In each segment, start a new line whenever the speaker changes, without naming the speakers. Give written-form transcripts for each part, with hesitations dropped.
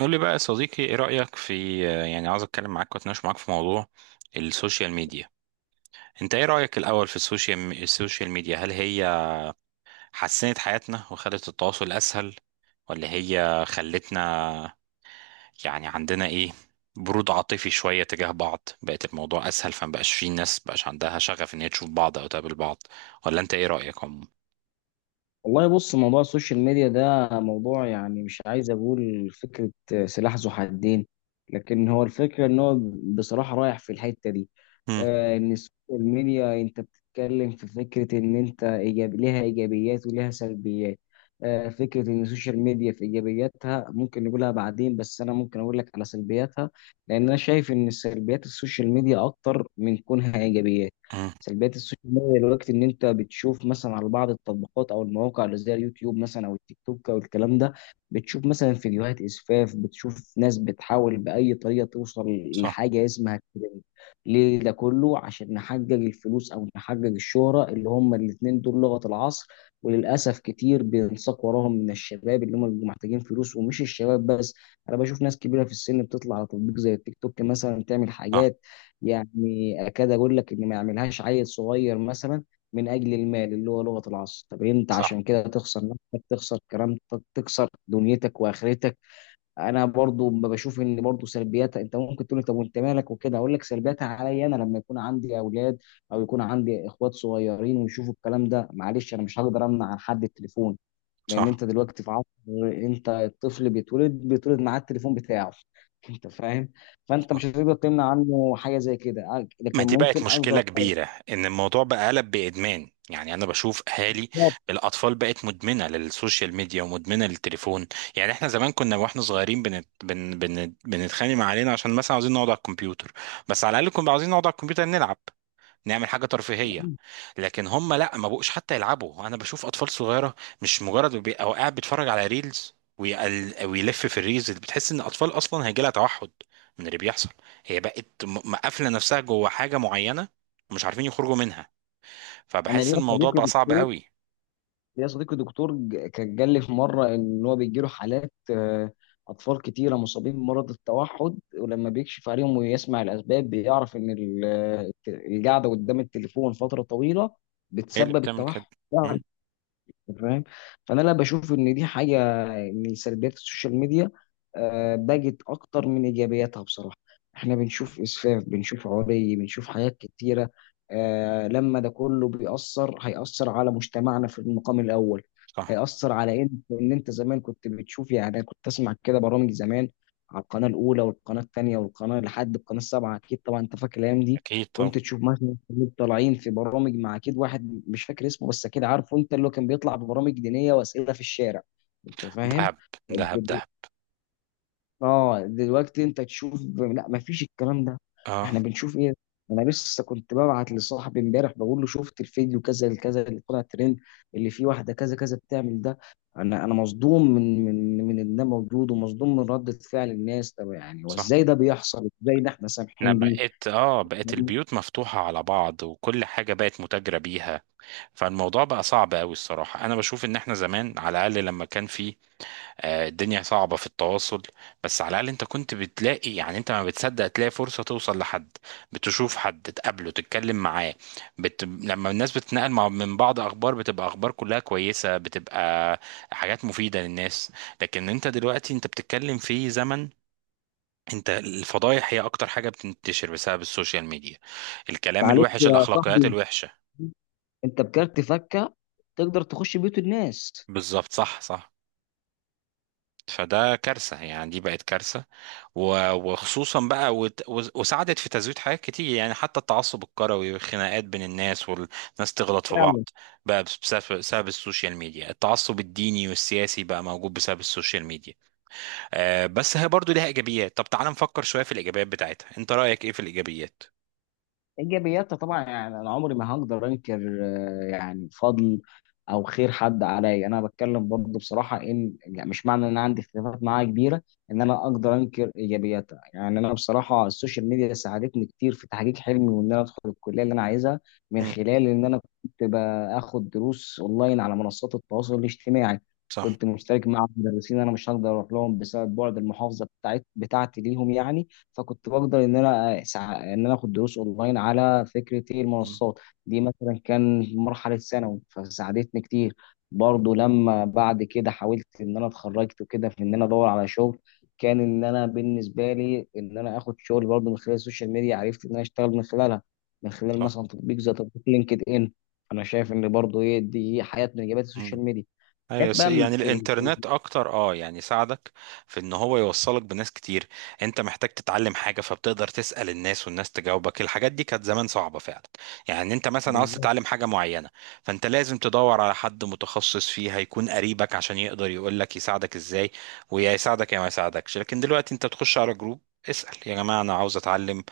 قول لي بقى يا صديقي، ايه رأيك في، يعني عاوز اتكلم معاك واتناقش معاك في موضوع السوشيال ميديا. انت ايه رأيك الاول في السوشيال ميديا؟ هل هي حسنت حياتنا وخلت التواصل اسهل، ولا هي خلتنا يعني عندنا ايه، برود عاطفي شوية تجاه بعض، بقت الموضوع اسهل، فما بقاش في ناس بقاش عندها شغف ان هي تشوف بعض او تقابل بعض؟ ولا انت ايه رأيك عموما؟
والله بص، موضوع السوشيال ميديا ده موضوع مش عايز اقول فكرة سلاح ذو حدين. لكن هو الفكرة ان هو بصراحة رايح في الحتة دي.
مم،
ان السوشيال ميديا، انت بتتكلم في فكرة ان انت إيجاب ليها ايجابيات وليها سلبيات. فكرة ان السوشيال ميديا، في ايجابياتها ممكن نقولها بعدين، بس انا ممكن اقول لك على سلبياتها، لان انا شايف ان سلبيات السوشيال ميديا اكتر من كونها ايجابيات.
مم.
سلبيات السوشيال ميديا دلوقتي ان انت بتشوف مثلا على بعض التطبيقات او المواقع اللي زي اليوتيوب مثلا او التيك توك او الكلام ده، بتشوف مثلا فيديوهات اسفاف، بتشوف ناس بتحاول باي طريقه توصل
صح.
لحاجه اسمها الترند. ليه ده كله؟ عشان نحقق الفلوس او نحقق الشهره، اللي هم الاتنين دول لغه العصر. وللاسف كتير بينساق وراهم من الشباب اللي هم بيبقوا محتاجين فلوس، ومش الشباب بس، انا بشوف ناس كبيره في السن بتطلع على تطبيق زي التيك توك مثلا تعمل
صح.
حاجات اكاد اقول لك ان ما يعملهاش عيل صغير مثلا، من اجل المال اللي هو لغه العصر. طب انت
صح.
عشان كده تخسر نفسك، تخسر كرامتك، تخسر دنيتك واخرتك. انا برضو بشوف ان برضو سلبياتها، انت ممكن تقول لي طب وانت مالك؟ وكده. اقول لك سلبياتها عليا انا لما يكون عندي اولاد او يكون عندي اخوات صغيرين ويشوفوا الكلام ده. معلش، انا مش هقدر امنع عن حد التليفون، لان
صح.
انت دلوقتي في عصر، انت الطفل بيتولد، بيتولد معاه التليفون بتاعه. انت فاهم؟ فانت مش هتقدر تمنع عنه حاجه زي كده،
ما
لكن
دي بقت
ممكن
مشكلة
اقدر.
كبيرة، إن الموضوع بقى قلب بإدمان، يعني أنا بشوف أهالي الأطفال بقت مدمنة للسوشيال ميديا ومدمنة للتليفون. يعني إحنا زمان كنا وإحنا صغيرين بنتخانق مع علينا عشان مثلا عاوزين نقعد على الكمبيوتر. بس على الأقل كنا عاوزين نقعد على الكمبيوتر نلعب، نعمل حاجة ترفيهية. لكن هم لا، ما بقوش حتى يلعبوا. انا بشوف اطفال صغيرة مش مجرد او قاعد بيتفرج على ريلز ويلف في الريلز اللي بتحس ان الاطفال اصلا هيجي لها توحد من اللي بيحصل. هي بقت مقفلة نفسها جوه حاجة معينة ومش عارفين يخرجوا منها.
انا
فبحس ان
ليا
الموضوع
صديقي،
بقى صعب قوي.
ليا صديقي دكتور كان قال لي في مره ان هو بيجي له حالات، اطفال كتيره مصابين بمرض التوحد، ولما بيكشف عليهم ويسمع الاسباب بيعرف ان القعده قدام التليفون فتره طويله
هي اللي
بتسبب
بتعمل كده؟
التوحد.
مم؟
أنت فاهم؟ فانا لا، بشوف ان دي حاجه من سلبيات السوشيال ميديا. بقت اكتر من ايجابياتها بصراحه. احنا بنشوف اسفاف، بنشوف عري، بنشوف حاجات كتيره. لما ده كله بيأثر، هيأثر على مجتمعنا في المقام الاول.
صح.
هيأثر على ان انت زمان كنت بتشوف، أنا كنت اسمع كده برامج زمان على القناه الاولى والقناه الثانيه والقناه، لحد القناه السابعه، اكيد طبعا انت فاكر الايام دي.
اكيد. طب.
كنت تشوف مثلا الشباب طالعين في برامج مع، اكيد واحد مش فاكر اسمه بس اكيد عارفه انت، اللي هو كان بيطلع ببرامج دينيه واسئله في الشارع. انت فاهم؟
دهب. دهب.
دل-
دهب.
اه دلوقتي انت تشوف لا، ما فيش الكلام ده.
اه.
احنا بنشوف ايه؟ انا لسه كنت ببعت لصاحبي امبارح بقول له شفت الفيديو كذا الكذا اللي طلع ترند، اللي فيه واحده كذا كذا بتعمل ده. انا مصدوم من ان ده موجود، ومصدوم من رده فعل الناس. طب يعني
صح.
وازاي ده بيحصل؟ ازاي ده احنا
انا
سامحين بيه؟
بقيت البيوت مفتوحة على بعض وكل حاجة بقت متاجرة بيها. فالموضوع بقى صعب قوي الصراحة. أنا بشوف إن إحنا زمان على الأقل لما كان في، الدنيا صعبة في التواصل، بس على الأقل أنت كنت بتلاقي، يعني أنت ما بتصدق تلاقي فرصة توصل لحد، بتشوف حد تقابله تتكلم معاه. لما الناس بتتنقل من بعض أخبار، بتبقى أخبار كلها كويسة، بتبقى حاجات مفيدة للناس. لكن أنت دلوقتي، أنت بتتكلم في زمن انت الفضايح هي اكتر حاجه بتنتشر بسبب السوشيال ميديا، الكلام
معلش
الوحش،
يا
الاخلاقيات
صاحبي،
الوحشه.
انت بكارت فكه تقدر تخش بيوت الناس.
بالظبط. صح. صح. فده كارثة يعني، دي بقت كارثة. وخصوصا بقى وساعدت في تزويد حاجات كتير، يعني حتى التعصب الكروي والخناقات بين الناس، والناس تغلط في
فعلا.
بعض بقى بسبب السوشيال ميديا. التعصب الديني والسياسي بقى موجود بسبب السوشيال ميديا. بس هي برضو ليها إيجابيات. طب تعال نفكر شوية في الإيجابيات بتاعتها، انت رأيك ايه في الإيجابيات؟
ايجابياتها طبعا، انا عمري ما هقدر انكر، يعني فضل او خير حد عليا. انا بتكلم برضه بصراحه ان، يعني مش معنى ان انا عندي اختلافات معاه كبيره ان انا اقدر انكر ايجابياتها. يعني انا بصراحه السوشيال ميديا ساعدتني كتير في تحقيق حلمي وان انا ادخل الكليه اللي انا عايزها، من
مم.
خلال ان انا كنت باخد دروس اونلاين على منصات التواصل الاجتماعي.
صح.
كنت مشترك مع مدرسين انا مش هقدر اروح لهم بسبب بعد المحافظه بتاعتي ليهم يعني. فكنت بقدر ان انا ان انا اخد دروس اونلاين على فكره، ايه
مم.
المنصات دي، مثلا كان مرحله ثانوي، فساعدتني كتير. برضو لما بعد كده حاولت ان انا اتخرجت وكده في ان انا ادور على شغل، كان ان انا بالنسبه لي ان انا اخد شغل برضو من خلال السوشيال ميديا، عرفت ان انا اشتغل من خلالها، من خلال
صح.
مثلا تطبيق زي تطبيق لينكد ان. انا شايف ان برضو ايه، دي حياه من اجابات السوشيال
مم.
ميديا. جت
ايوه،
بقى
يعني
في ال-
الانترنت اكتر، يعني ساعدك في ان هو يوصلك بناس كتير. انت محتاج تتعلم حاجه فبتقدر تسال الناس، والناس تجاوبك. الحاجات دي كانت زمان صعبه فعلا. يعني انت مثلا عاوز
بالظبط.
تتعلم حاجه معينه فانت لازم تدور على حد متخصص فيها يكون قريبك عشان يقدر يقول لك يساعدك ازاي، ويا يساعدك يا ما يساعدكش. لكن دلوقتي انت بتخش على جروب، اسال يا جماعه انا عاوز اتعلم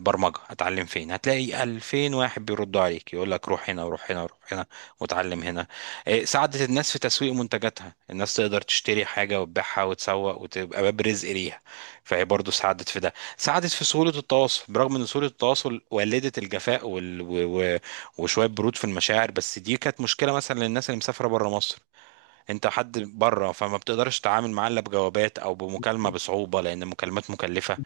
برمجه اتعلم فين، هتلاقي 2000 واحد بيردوا عليك يقول لك روح هنا وروح هنا وروح هنا واتعلم هنا. إيه، ساعدت الناس في تسويق منتجاتها، الناس تقدر تشتري حاجة وتبيعها وتسوق وتبقى باب رزق ليها. فهي برضو ساعدت في ده، ساعدت في سهولة التواصل، برغم ان سهولة التواصل ولدت الجفاء وشوية برود في المشاعر. بس دي كانت مشكلة مثلا للناس اللي مسافرة بره مصر، انت حد بره فما بتقدرش تتعامل معاه الا بجوابات او بمكالمة بصعوبة لان المكالمات مكلفة.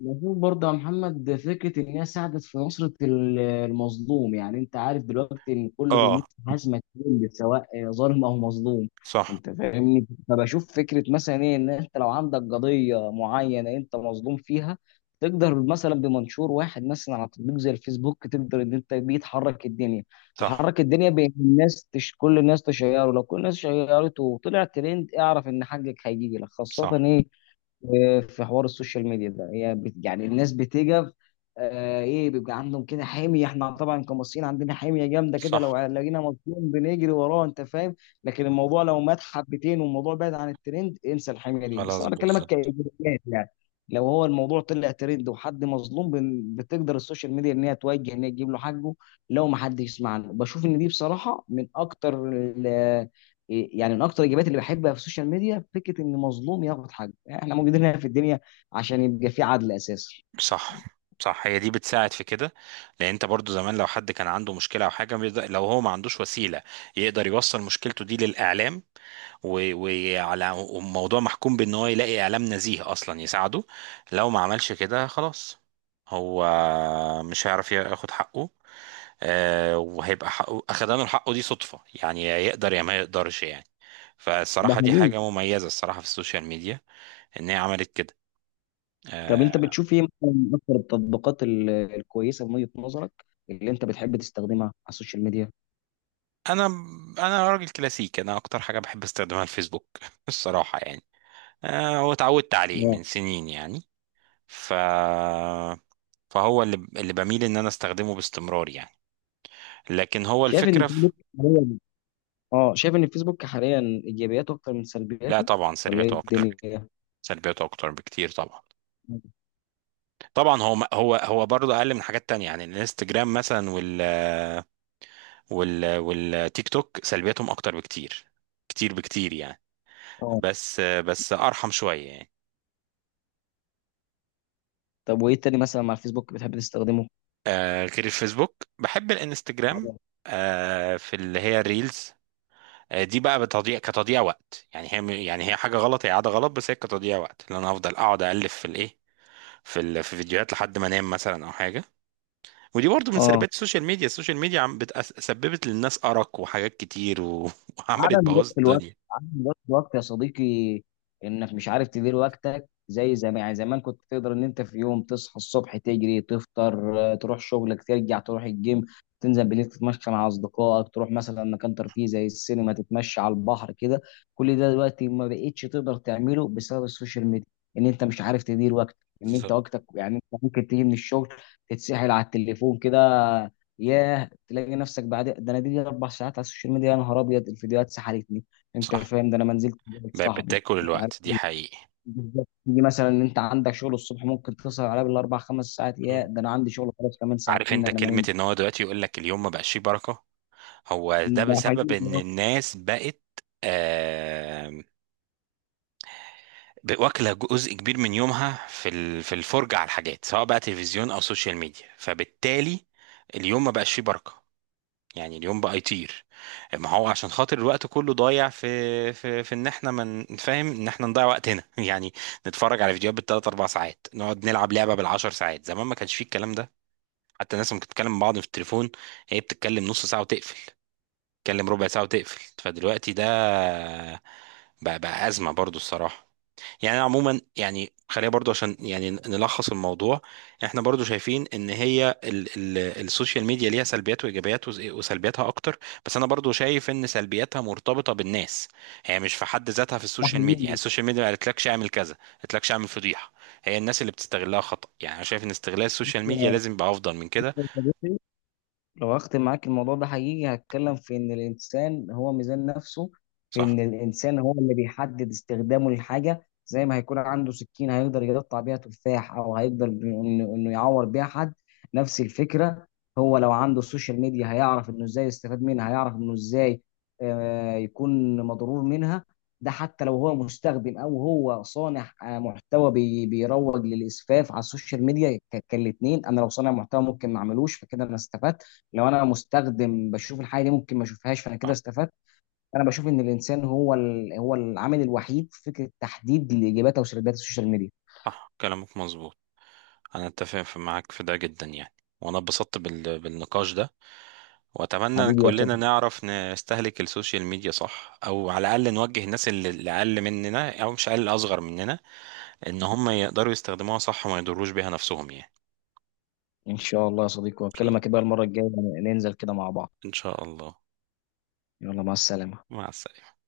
بشوف برضه يا محمد فكرة إن هي ساعدت في نصرة المظلوم. يعني أنت عارف دلوقتي إن كله
اه.
بيموت في حزمة، كل سواء ظالم أو مظلوم.
صح.
أنت فاهمني؟ فبشوف فكرة مثلا إيه، إن أنت لو عندك قضية معينة أنت مظلوم فيها، تقدر مثلا بمنشور واحد مثلا على تطبيق زي الفيسبوك تقدر إن أنت بيه تحرك الدنيا.
صح.
تحرك الدنيا بين الناس، كل الناس تشيره، لو كل الناس شيرته وطلع ترند، اعرف إن حقك هيجي لك، خاصة
صح.
إيه في حوار السوشيال ميديا ده. هي يعني الناس بتجف، ايه بيبقى عندهم كده حميه. احنا طبعا كمصريين عندنا حميه جامده كده،
صح.
لو لقينا مظلوم بنجري وراه، انت فاهم؟ لكن الموضوع لو مات حبتين والموضوع بعد عن الترند، انسى الحميه دي. بس
خلاص،
انا بكلمك
بالظبط.
كايجابيات يعني، لو هو الموضوع طلع ترند وحد مظلوم، بتقدر السوشيال ميديا ان هي توجه، ان هي تجيب له حقه لو ما حدش يسمع له. بشوف ان دي بصراحه من اكتر إيه، يعني من اكتر الاجابات اللي بحبها في السوشيال ميديا، فكره ان مظلوم ياخد حقه. يعني احنا موجودين هنا في الدنيا عشان يبقى في عدل اساسا.
صح. صح. هي دي بتساعد في كده، لان انت برضو زمان لو حد كان عنده مشكله او حاجه لو هو ما عندوش وسيله يقدر يوصل مشكلته دي للاعلام، وعلى وموضوع محكوم بان هو يلاقي اعلام نزيه اصلا يساعده. لو ما عملش كده خلاص هو مش هيعرف ياخد حقه، وهيبقى حقه اخدانه حقه دي صدفه يعني، يا يقدر يا ما يقدرش يعني.
ده
فالصراحه دي
حقيقي.
حاجه مميزه الصراحه في السوشيال ميديا ان هي عملت كده.
طب
آه،
انت بتشوف ايه مثلاً من اكتر التطبيقات الكويسه من وجهه نظرك اللي انت بتحب تستخدمها على السوشيال ميديا؟
انا انا راجل كلاسيكي، انا اكتر حاجه بحب استخدمها الفيسبوك الصراحه يعني. هو اتعودت عليه
آه.
من سنين يعني. ف فهو اللي بميل ان انا استخدمه باستمرار يعني. لكن هو
شايف ان
الفكره
الفيسبوك حاليا، اه شايف ان الفيسبوك حاليا ايجابياته اكتر من
لا
سلبياته،
طبعا
ولا ايه
سلبياته اكتر.
الدنيا؟
سلبياته اكتر بكتير طبعا هو برضه اقل من حاجات تانية، يعني الانستجرام مثلا والتيك توك سلبياتهم اكتر بكتير، كتير بكتير يعني.
اه.
بس بس ارحم شويه يعني.
طب وايه تاني مثلا مع الفيسبوك بتحب تستخدمه؟
غير الفيسبوك بحب الانستجرام. في اللي هي الريلز. دي بقى بتضيع كتضييع وقت يعني، هي يعني هي حاجه غلط، هي عاده غلط، بس هي كتضييع وقت لان انا هفضل اقعد الف في الايه في فيديوهات لحد ما انام مثلا او حاجه. ودي برضو من
اه.
سلبيات السوشيال ميديا سببت للناس ارق وحاجات كتير وعملت
عدم
بوظ
ضبط الوقت،
الدنيا.
عدم ضبط الوقت يا صديقي، انك مش عارف تدير وقتك زي زمان. يعني زمان كنت تقدر ان انت في يوم تصحى الصبح تجري تفطر، تروح شغلك، ترجع تروح الجيم، تنزل بالليل تتمشى مع اصدقائك، تروح مثلا مكان ترفيه زي السينما، تتمشى على البحر كده. كل ده دلوقتي ما بقتش تقدر تعمله بسبب السوشيال ميديا، ان انت مش عارف تدير وقتك. ان انت
بالظبط.
وقتك، يعني انت ممكن تيجي من الشغل تتسحل على التليفون كده، ياه، تلاقي نفسك بعد ده، انا دي 4 ساعات على السوشيال ميديا، يا نهار ابيض الفيديوهات سحلتني. انت
صح.
فاهم؟ ده انا ما نزلت بقابل
بقت
صاحبي
بتاكل
مش عارف
الوقت دي
إيه.
حقيقي.
بالظبط، تيجي مثلا ان انت عندك شغل الصبح ممكن تسهر عليه بال4 5 ساعات، يا
مم.
ده انا عندي شغل خلاص كمان
عارف
ساعتين
انت
انا ما
كلمه
نمت.
ان هو دلوقتي يقول لك اليوم ما بقاش فيه بركه، هو ده
ده
بسبب
حقيقي.
ان الناس بقت آه، واكله جزء كبير من يومها في الفرجه على الحاجات سواء بقى تلفزيون او سوشيال ميديا، فبالتالي اليوم ما بقاش فيه بركه. يعني اليوم بقى يطير، ما هو عشان خاطر الوقت كله ضايع في في ان احنا من فاهم ان احنا نضيع وقتنا يعني، نتفرج على فيديوهات بالثلاث اربع ساعات، نقعد نلعب لعبه بالعشر ساعات. زمان ما كانش فيه الكلام ده. حتى الناس ممكن تتكلم مع بعض في التليفون، هي بتتكلم نص ساعه وتقفل، تتكلم ربع ساعة وتقفل. فدلوقتي ده بقى أزمة برضو الصراحة. يعني أنا عموما يعني خلينا برضو عشان يعني نلخص الموضوع، احنا برضو شايفين ان هي ال ال السوشيال ميديا ليها سلبيات وايجابيات وسلبياتها اكتر. بس انا برضو شايف ان سلبياتها مرتبطة بالناس، هي مش في حد ذاتها في السوشيال ميديا، يعني
ده
السوشيال ميديا ما قالتلكش اعمل كذا، ما قالتلكش اعمل فضيحة، هي الناس اللي بتستغلها خطأ يعني. انا شايف ان استغلال السوشيال ميديا لازم يبقى افضل من كده.
حقيقي. لو اختم معاك الموضوع ده، حقيقي هتكلم في ان الانسان هو ميزان نفسه، في
صح.
ان الانسان هو اللي بيحدد استخدامه للحاجه. زي ما هيكون عنده سكين، هيقدر يقطع بيها تفاح او هيقدر انه يعور بيها حد. نفس الفكره، هو لو عنده السوشيال ميديا هيعرف انه ازاي يستفاد منها، هيعرف انه ازاي يكون مضرور منها. ده حتى لو هو مستخدم او هو صانع محتوى بيروج للاسفاف على السوشيال ميديا، كالاتنين، انا لو صانع محتوى ممكن ما اعملوش فكده انا استفدت، لو انا مستخدم بشوف الحاجه دي ممكن ما اشوفهاش فانا كده
صح.
استفدت. انا بشوف ان الانسان هو هو العامل الوحيد في فكره تحديد لاجاباتها وسردات السوشيال ميديا.
صح، كلامك مظبوط. انا اتفق معاك في ده جدا يعني. وانا اتبسطت بالنقاش ده. واتمنى ان
حبيبي يا
كلنا
صديقي.
نعرف نستهلك السوشيال ميديا صح، او على الاقل نوجه الناس اللي اقل مننا او مش اقل، اصغر مننا، ان هم يقدروا يستخدموها صح وما يضروش بيها نفسهم يعني.
ان شاء الله يا صديقي،
ان شاء الله.
واكلمك بقى المره الجايه، ننزل كده مع بعض.
ان شاء الله.
يلا مع السلامه.
مع السلامة.